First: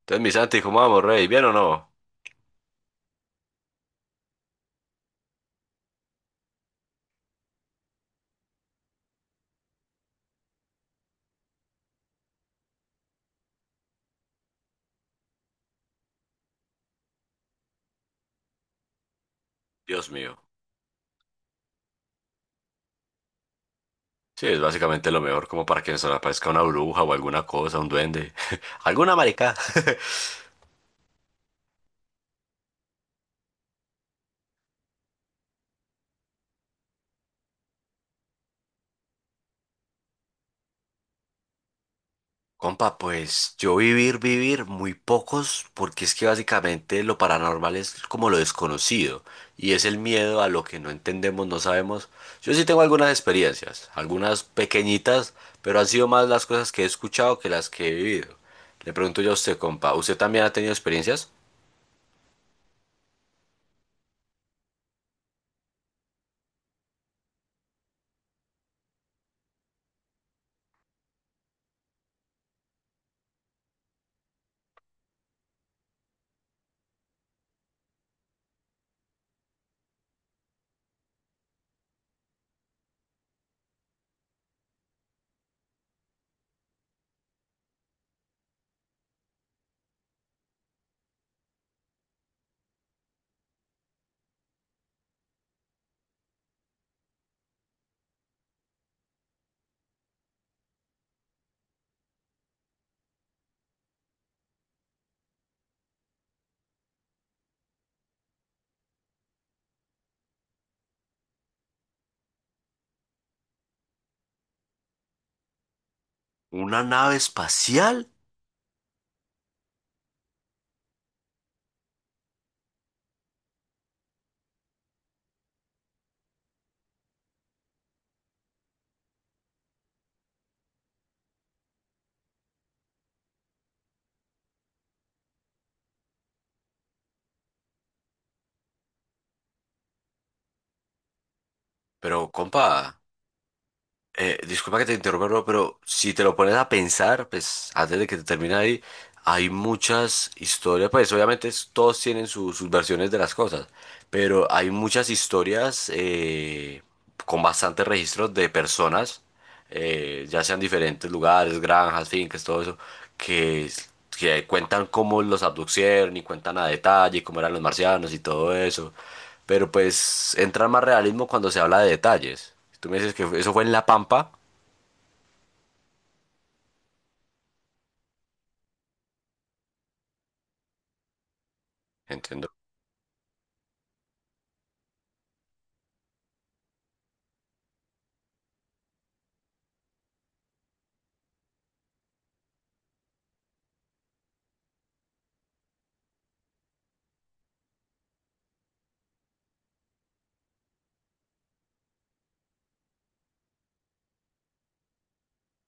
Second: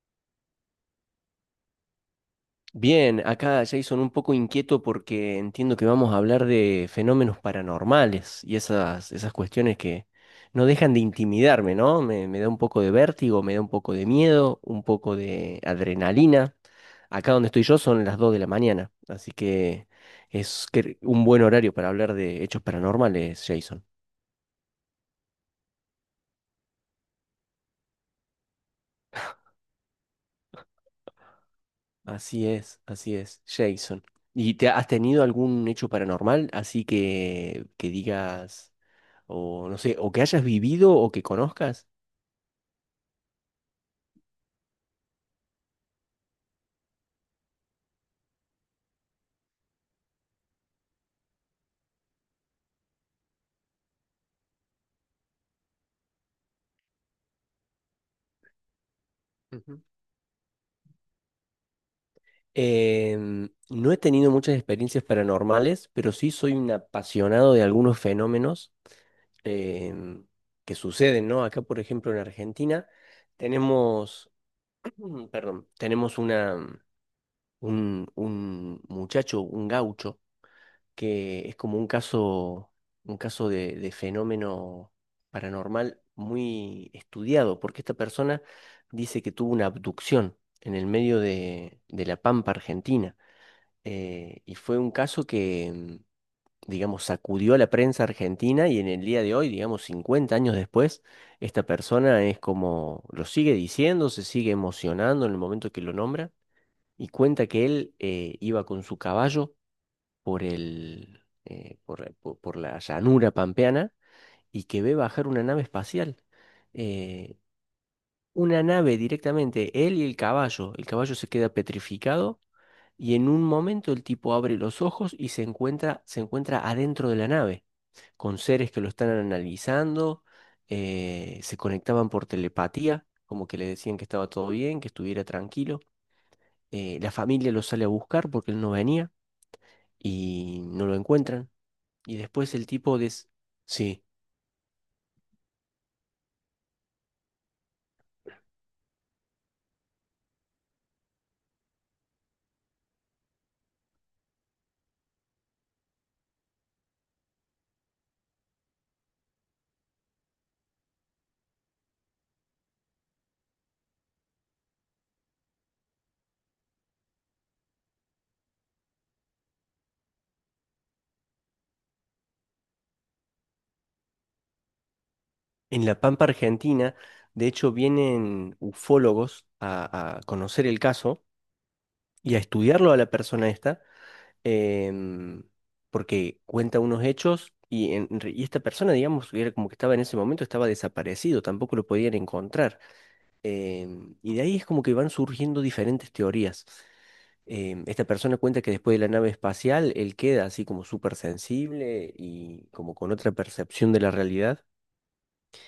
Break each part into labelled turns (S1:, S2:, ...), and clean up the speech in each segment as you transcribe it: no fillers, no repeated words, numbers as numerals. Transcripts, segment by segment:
S1: Entonces mi Santi dijo, vamos, rey, ¿bien o no?
S2: Bien, acá Jason un poco inquieto porque entiendo que vamos a hablar de fenómenos paranormales y esas cuestiones que no dejan de intimidarme, ¿no? Me da un poco de vértigo, me da un poco de miedo, un poco de adrenalina. Acá donde estoy yo son las 2 de la mañana, así que
S1: Dios mío.
S2: un buen horario para hablar de hechos paranormales, Jason.
S1: Sí, es básicamente lo mejor como para que nos aparezca una bruja o alguna cosa, un duende, alguna marica
S2: Así es, Jason. ¿Y te has tenido algún hecho paranormal así que digas... o no sé, o que hayas vivido o que conozcas.
S1: Compa, pues yo vivir muy pocos, porque es que básicamente lo paranormal es como lo desconocido y es el miedo a lo que no entendemos, no sabemos. Yo sí tengo algunas experiencias, algunas pequeñitas, pero han sido más las cosas que he escuchado que las que he vivido. Le pregunto yo a usted,
S2: Ujú.
S1: compa, ¿usted también ha tenido experiencias?
S2: No he tenido muchas experiencias paranormales, pero sí soy un apasionado de algunos fenómenos em, que suceden, ¿no? Acá, por ejemplo, en Argentina tenemos, perdón, tenemos una, un muchacho, un gaucho, que es como un caso de fenómeno paranormal muy estudiado, porque esta persona dice que tuvo una abducción en el medio de la Pampa Argentina, y fue un caso que, digamos, sacudió a la prensa argentina y en el día de hoy, digamos, 50 años después, esta persona es como, lo sigue diciendo, se sigue emocionando en el momento que lo nombra. Y cuenta que él iba con su caballo por el, por la llanura pampeana y que ve bajar una nave espacial.
S1: ¿Una nave
S2: Eh,
S1: espacial?
S2: una nave directamente, él y el caballo. El caballo se queda petrificado y en un momento el tipo abre los ojos y se encuentra adentro de la nave, con seres que lo están analizando, se conectaban por telepatía, como que le decían que estaba todo bien, que estuviera tranquilo. La familia lo sale a buscar porque él no venía y no lo encuentran. Y
S1: Pero,
S2: después el
S1: compa,
S2: tipo de... Sí,
S1: disculpa que te interrumpa, bro, pero si te lo pones a pensar, pues antes de que te termine ahí, hay muchas historias, pues obviamente todos tienen sus versiones de las cosas, pero hay muchas historias con bastantes registros de personas, ya sean diferentes lugares, granjas, fincas, todo eso, que, que cuentan cómo los abducieron y cuentan a detalle cómo eran los marcianos y todo eso. Pero pues entra más realismo cuando se habla de detalles. Si tú me dices que eso fue en La Pampa,
S2: en la Pampa Argentina, de hecho, vienen ufólogos a conocer el caso y a
S1: entiendo.
S2: estudiarlo a la persona esta, em, porque cuenta unos hechos y, y esta persona, digamos, era como que estaba en ese momento, estaba desaparecido, tampoco lo podían encontrar. Y de ahí es como que van surgiendo diferentes teorías. Esta persona cuenta que después de la nave espacial, él queda así como súper sensible y como con otra percepción de la realidad.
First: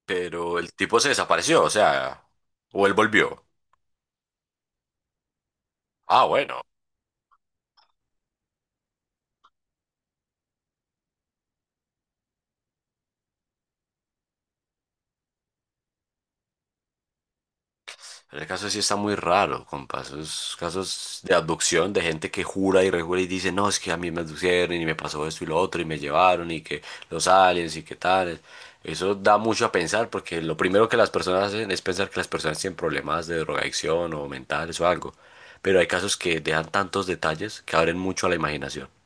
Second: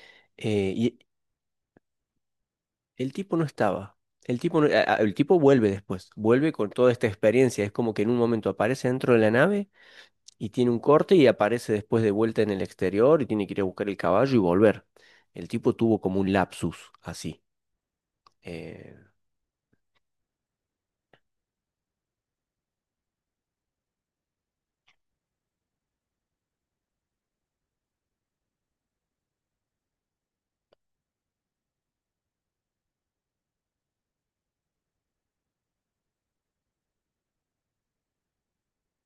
S1: Pero el tipo
S2: Y
S1: se desapareció, o sea, o él
S2: el tipo
S1: volvió.
S2: no estaba. El tipo, no- a- El tipo vuelve después,
S1: Ah,
S2: vuelve
S1: bueno.
S2: con toda esta experiencia. Es como que en un momento aparece dentro de la nave y tiene un corte y aparece después de vuelta en el exterior y tiene que ir a buscar el caballo y volver. El tipo tuvo como un lapsus así.
S1: Ese caso sí está
S2: Eh,
S1: muy raro, compa. Esos casos de abducción de gente que jura y rejura y dice, no, es que a mí me abducieron y me pasó esto y lo otro y me llevaron y que los aliens y que tal. Eso da mucho a pensar porque lo primero que las personas hacen es pensar que las personas tienen problemas de drogadicción o mentales o algo. Pero hay casos que dejan tantos detalles que abren mucho a la imaginación. Claro.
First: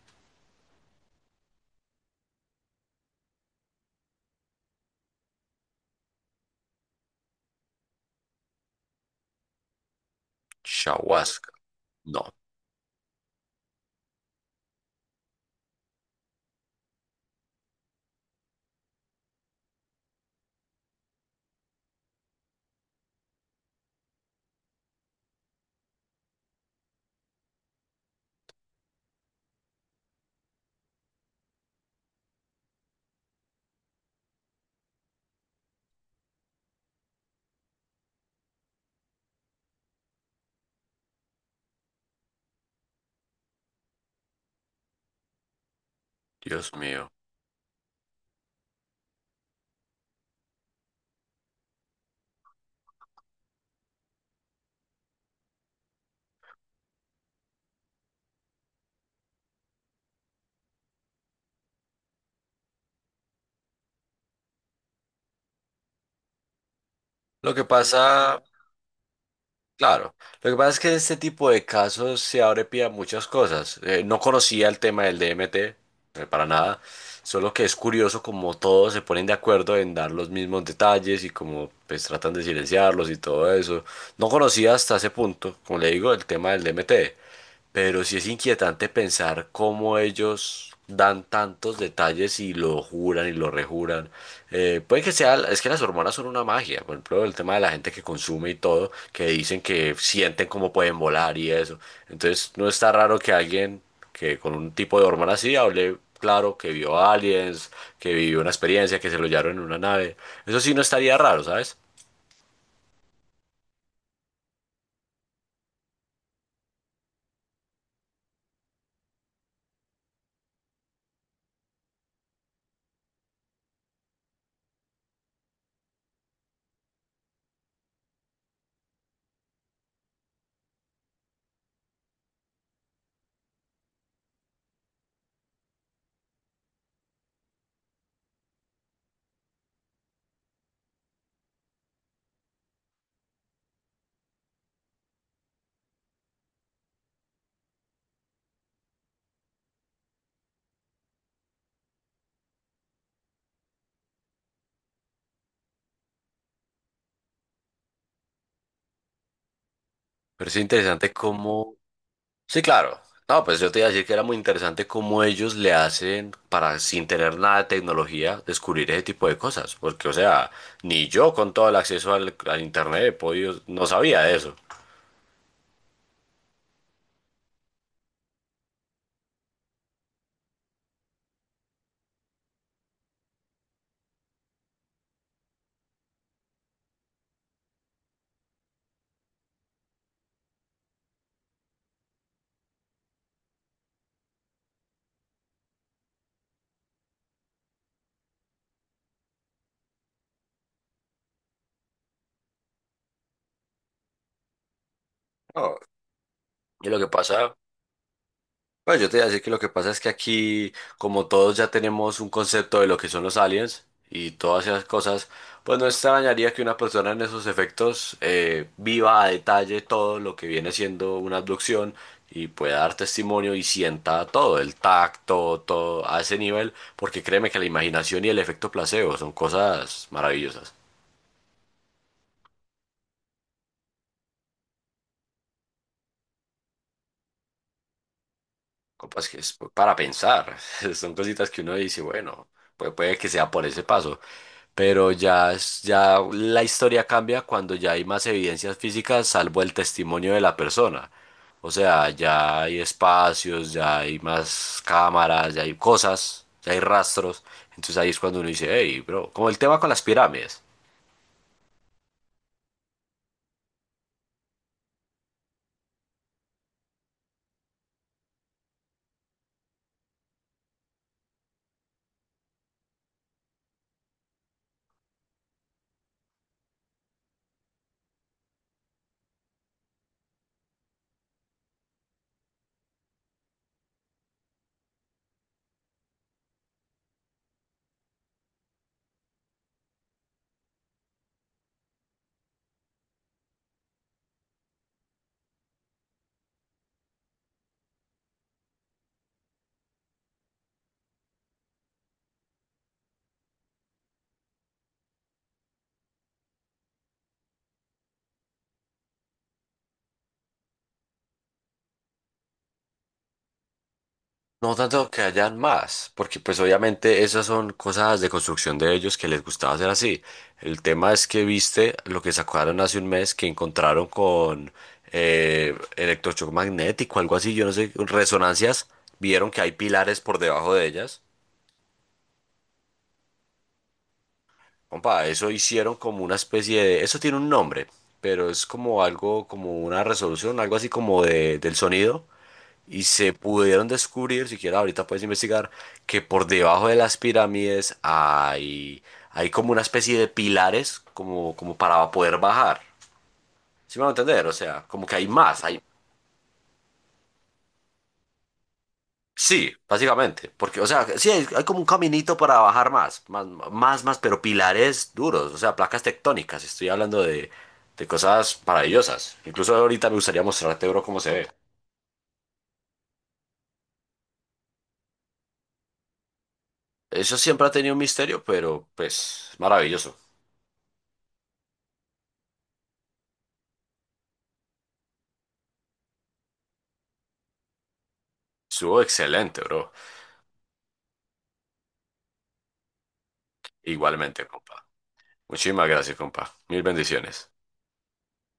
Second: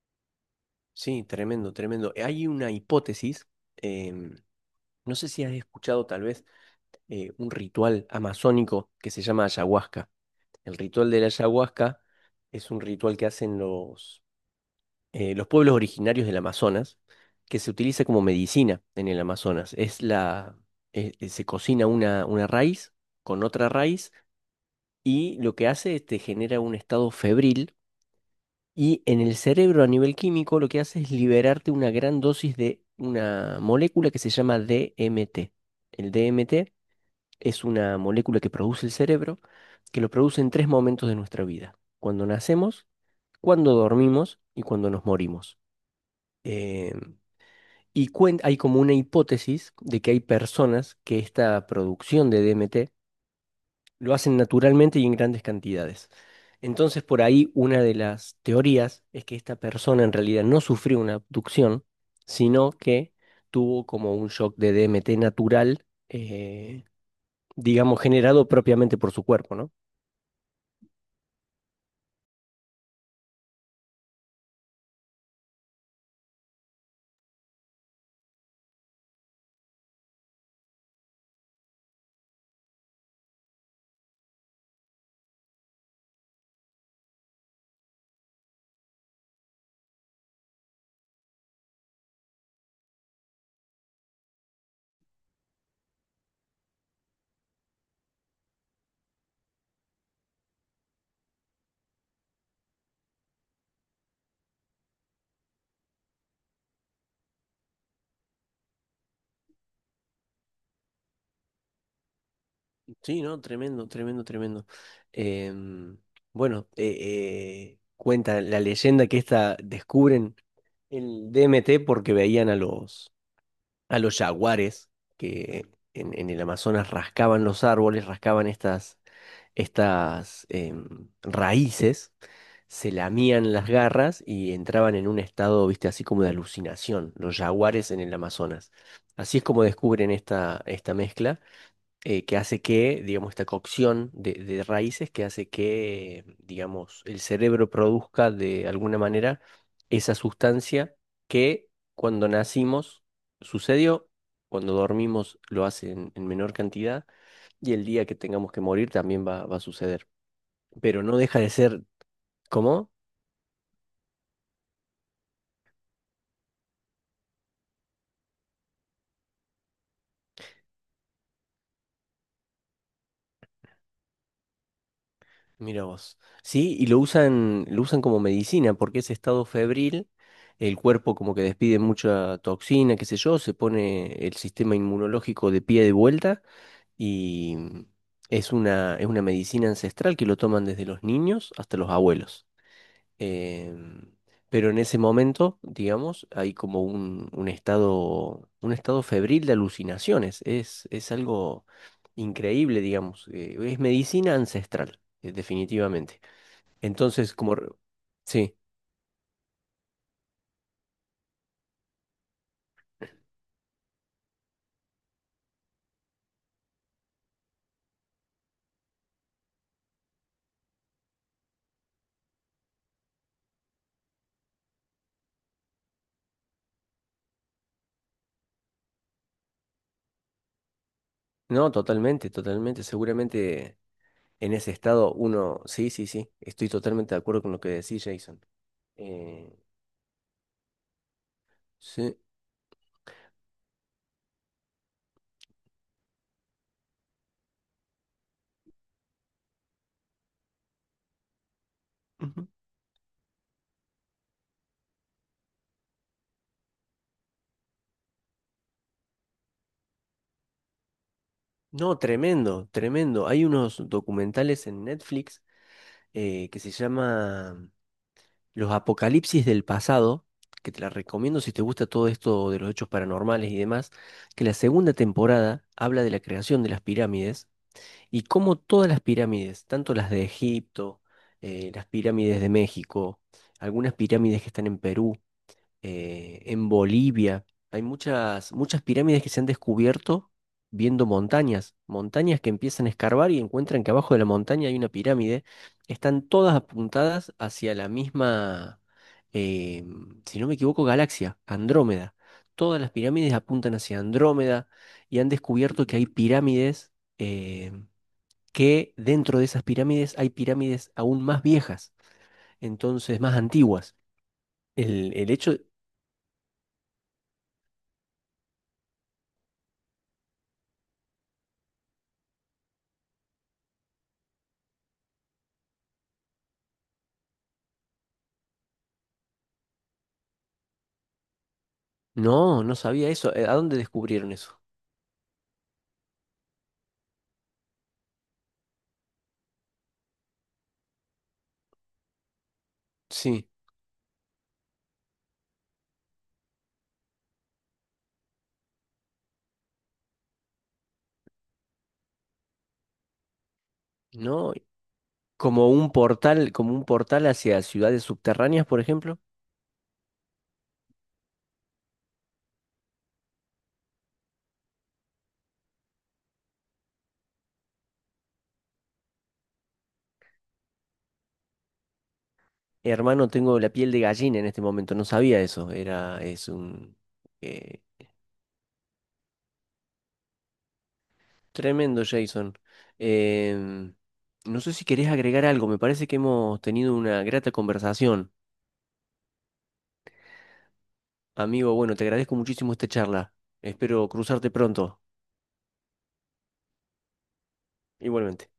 S2: sí, tremendo, tremendo. Hay una hipótesis, em, no sé si has escuchado tal vez un ritual amazónico que se llama ayahuasca. El ritual de la ayahuasca
S1: No,
S2: es un ritual que hacen los pueblos originarios del Amazonas, que se utiliza como medicina en el Amazonas. Es la, se cocina una raíz con otra raíz y lo que hace es te genera un estado febril y en el cerebro a nivel químico lo que hace es liberarte una gran dosis de una molécula que se llama DMT. El DMT es una molécula que produce el cerebro, que lo produce en 3 momentos de nuestra vida. Cuando nacemos, cuando dormimos y cuando nos morimos.
S1: Dios mío.
S2: Em, Y hay como una hipótesis de que hay personas que esta producción de DMT lo hacen naturalmente y en grandes cantidades. Entonces, por ahí una de las teorías es que esta persona en realidad no sufrió una abducción, sino que tuvo como un shock de DMT natural,
S1: Lo que
S2: digamos,
S1: pasa.
S2: generado propiamente por su cuerpo, ¿no?
S1: Claro, lo que pasa es que en este tipo de casos se abre pie a muchas cosas. No conocía el tema del DMT, para nada. Solo que es curioso como todos se ponen de acuerdo en dar los mismos detalles y como pues tratan de silenciarlos y todo eso. No conocía hasta ese punto, como le digo, el tema del DMT, pero sí es inquietante pensar cómo ellos dan tantos detalles y lo juran y lo rejuran. Puede que sea, es que las hormonas son una magia, por ejemplo, el tema de la gente que consume y todo, que dicen que sienten cómo pueden volar y eso. Entonces no está raro que alguien que con un tipo de hormona así hablé claro que vio aliens, que vivió una experiencia, que se lo llevaron en una nave. Eso sí no estaría raro, ¿sabes?
S2: Sí, no, tremendo, tremendo, tremendo. Em, bueno, cuenta la leyenda que esta descubren el DMT porque veían a a los jaguares que en el Amazonas rascaban los árboles, rascaban estas, estas raíces, se lamían las garras y entraban en un estado, viste, así como de alucinación, los jaguares en el Amazonas. Así es como descubren esta mezcla que hace que, digamos, esta cocción de raíces que hace que, digamos, el cerebro produzca de alguna manera esa sustancia que cuando nacimos sucedió, cuando dormimos lo hace en menor cantidad y el día que tengamos que morir también va a suceder.
S1: Pero es
S2: Pero
S1: interesante
S2: no deja de
S1: cómo...
S2: ser,
S1: Sí,
S2: ¿cómo?
S1: claro. No, pues yo te iba a decir que era muy interesante cómo ellos le hacen para, sin tener nada de tecnología, descubrir ese tipo de cosas. Porque, o sea, ni yo con todo el acceso al internet he podido, no sabía de eso.
S2: Mira vos. Sí, y lo usan como medicina, porque ese estado febril, el cuerpo como que despide mucha toxina, qué sé yo, se pone el sistema inmunológico de pie de vuelta y es una medicina ancestral que lo toman desde los niños hasta los abuelos. Em, pero en ese momento, digamos, hay como un estado febril de alucinaciones. Es algo increíble, digamos. Es medicina ancestral,
S1: No,
S2: definitivamente.
S1: y lo que
S2: Entonces, como...
S1: pasa,
S2: re- Sí,
S1: bueno, yo te iba a decir que lo que pasa es que aquí, como todos ya tenemos un concepto de lo que son los aliens y todas esas cosas, pues no extrañaría que una persona en esos efectos viva a detalle todo lo que viene siendo una abducción y pueda dar testimonio y sienta todo, el tacto, todo a ese nivel, porque créeme que la imaginación y el efecto placebo son cosas maravillosas.
S2: no, totalmente, totalmente. Seguramente en ese estado uno... Sí, sí, sí. Estoy totalmente de acuerdo con lo que decís, Jason.
S1: Copas que
S2: Eh,
S1: es para pensar, son cositas que uno dice,
S2: sí.
S1: bueno, pues puede que sea por ese paso. Pero ya, ya la historia cambia cuando ya hay más evidencias físicas salvo el testimonio de la persona. O sea,
S2: Ujú.
S1: ya hay espacios, ya hay más cámaras, ya hay cosas, ya hay rastros. Entonces ahí es cuando uno dice, hey, bro, como el tema con las pirámides.
S2: No, tremendo, tremendo. Hay unos documentales en Netflix que se llama Los Apocalipsis del Pasado, que te la recomiendo si te gusta todo esto de los hechos paranormales y demás, que la segunda temporada habla de la creación de las pirámides y cómo todas las pirámides, tanto las de Egipto, las pirámides de México, algunas pirámides que están en Perú, en Bolivia, hay muchas, muchas pirámides que se han descubierto viendo montañas, montañas que empiezan a escarbar y encuentran que abajo de la montaña hay una pirámide, están todas apuntadas hacia la misma, eh, si no me equivoco, galaxia, Andrómeda. Todas las pirámides apuntan hacia Andrómeda y han descubierto que hay pirámides. em, que dentro de esas pirámides hay pirámides aún más viejas, entonces más antiguas.
S1: No tanto
S2: El,
S1: que
S2: el hecho,
S1: hayan más, porque pues obviamente esas son cosas de construcción de ellos que les gustaba hacer así. El tema es que viste lo que sacaron hace un mes que encontraron con electrochoc magnético, algo así, yo no sé, resonancias, vieron que hay pilares por debajo de ellas.
S2: no, no sabía eso. ¿A dónde descubrieron eso?
S1: Compa, eso hicieron como una especie de, eso tiene un nombre, pero es como algo, como una resolución, algo así como de, del sonido. Y se
S2: Sí,
S1: pudieron descubrir, siquiera ahorita puedes investigar, que por debajo de las pirámides hay, hay como una especie de pilares como, como para poder bajar. ¿Sí me van a entender? O
S2: no,
S1: sea, como que hay más, hay...
S2: como un portal hacia ciudades subterráneas, por ejemplo.
S1: Sí, básicamente. Porque, o sea, sí, hay como un caminito para bajar más, más, más, más, pero pilares duros, o sea, placas tectónicas. Estoy hablando de cosas maravillosas. Incluso ahorita me gustaría mostrarte, bro, cómo se ve.
S2: Hermano, tengo la piel de gallina en este momento, no sabía eso. Era, es un
S1: Eso siempre ha
S2: eh,
S1: tenido un misterio, pero pues maravilloso.
S2: tremendo, Jason. Em, no sé si querés agregar algo, me parece que hemos tenido una grata conversación.
S1: Estuvo excelente, bro.
S2: Amigo, bueno, te agradezco muchísimo esta charla. Espero
S1: Igualmente,
S2: cruzarte
S1: compa.
S2: pronto.
S1: Muchísimas gracias, compa. Mil bendiciones.
S2: Igualmente.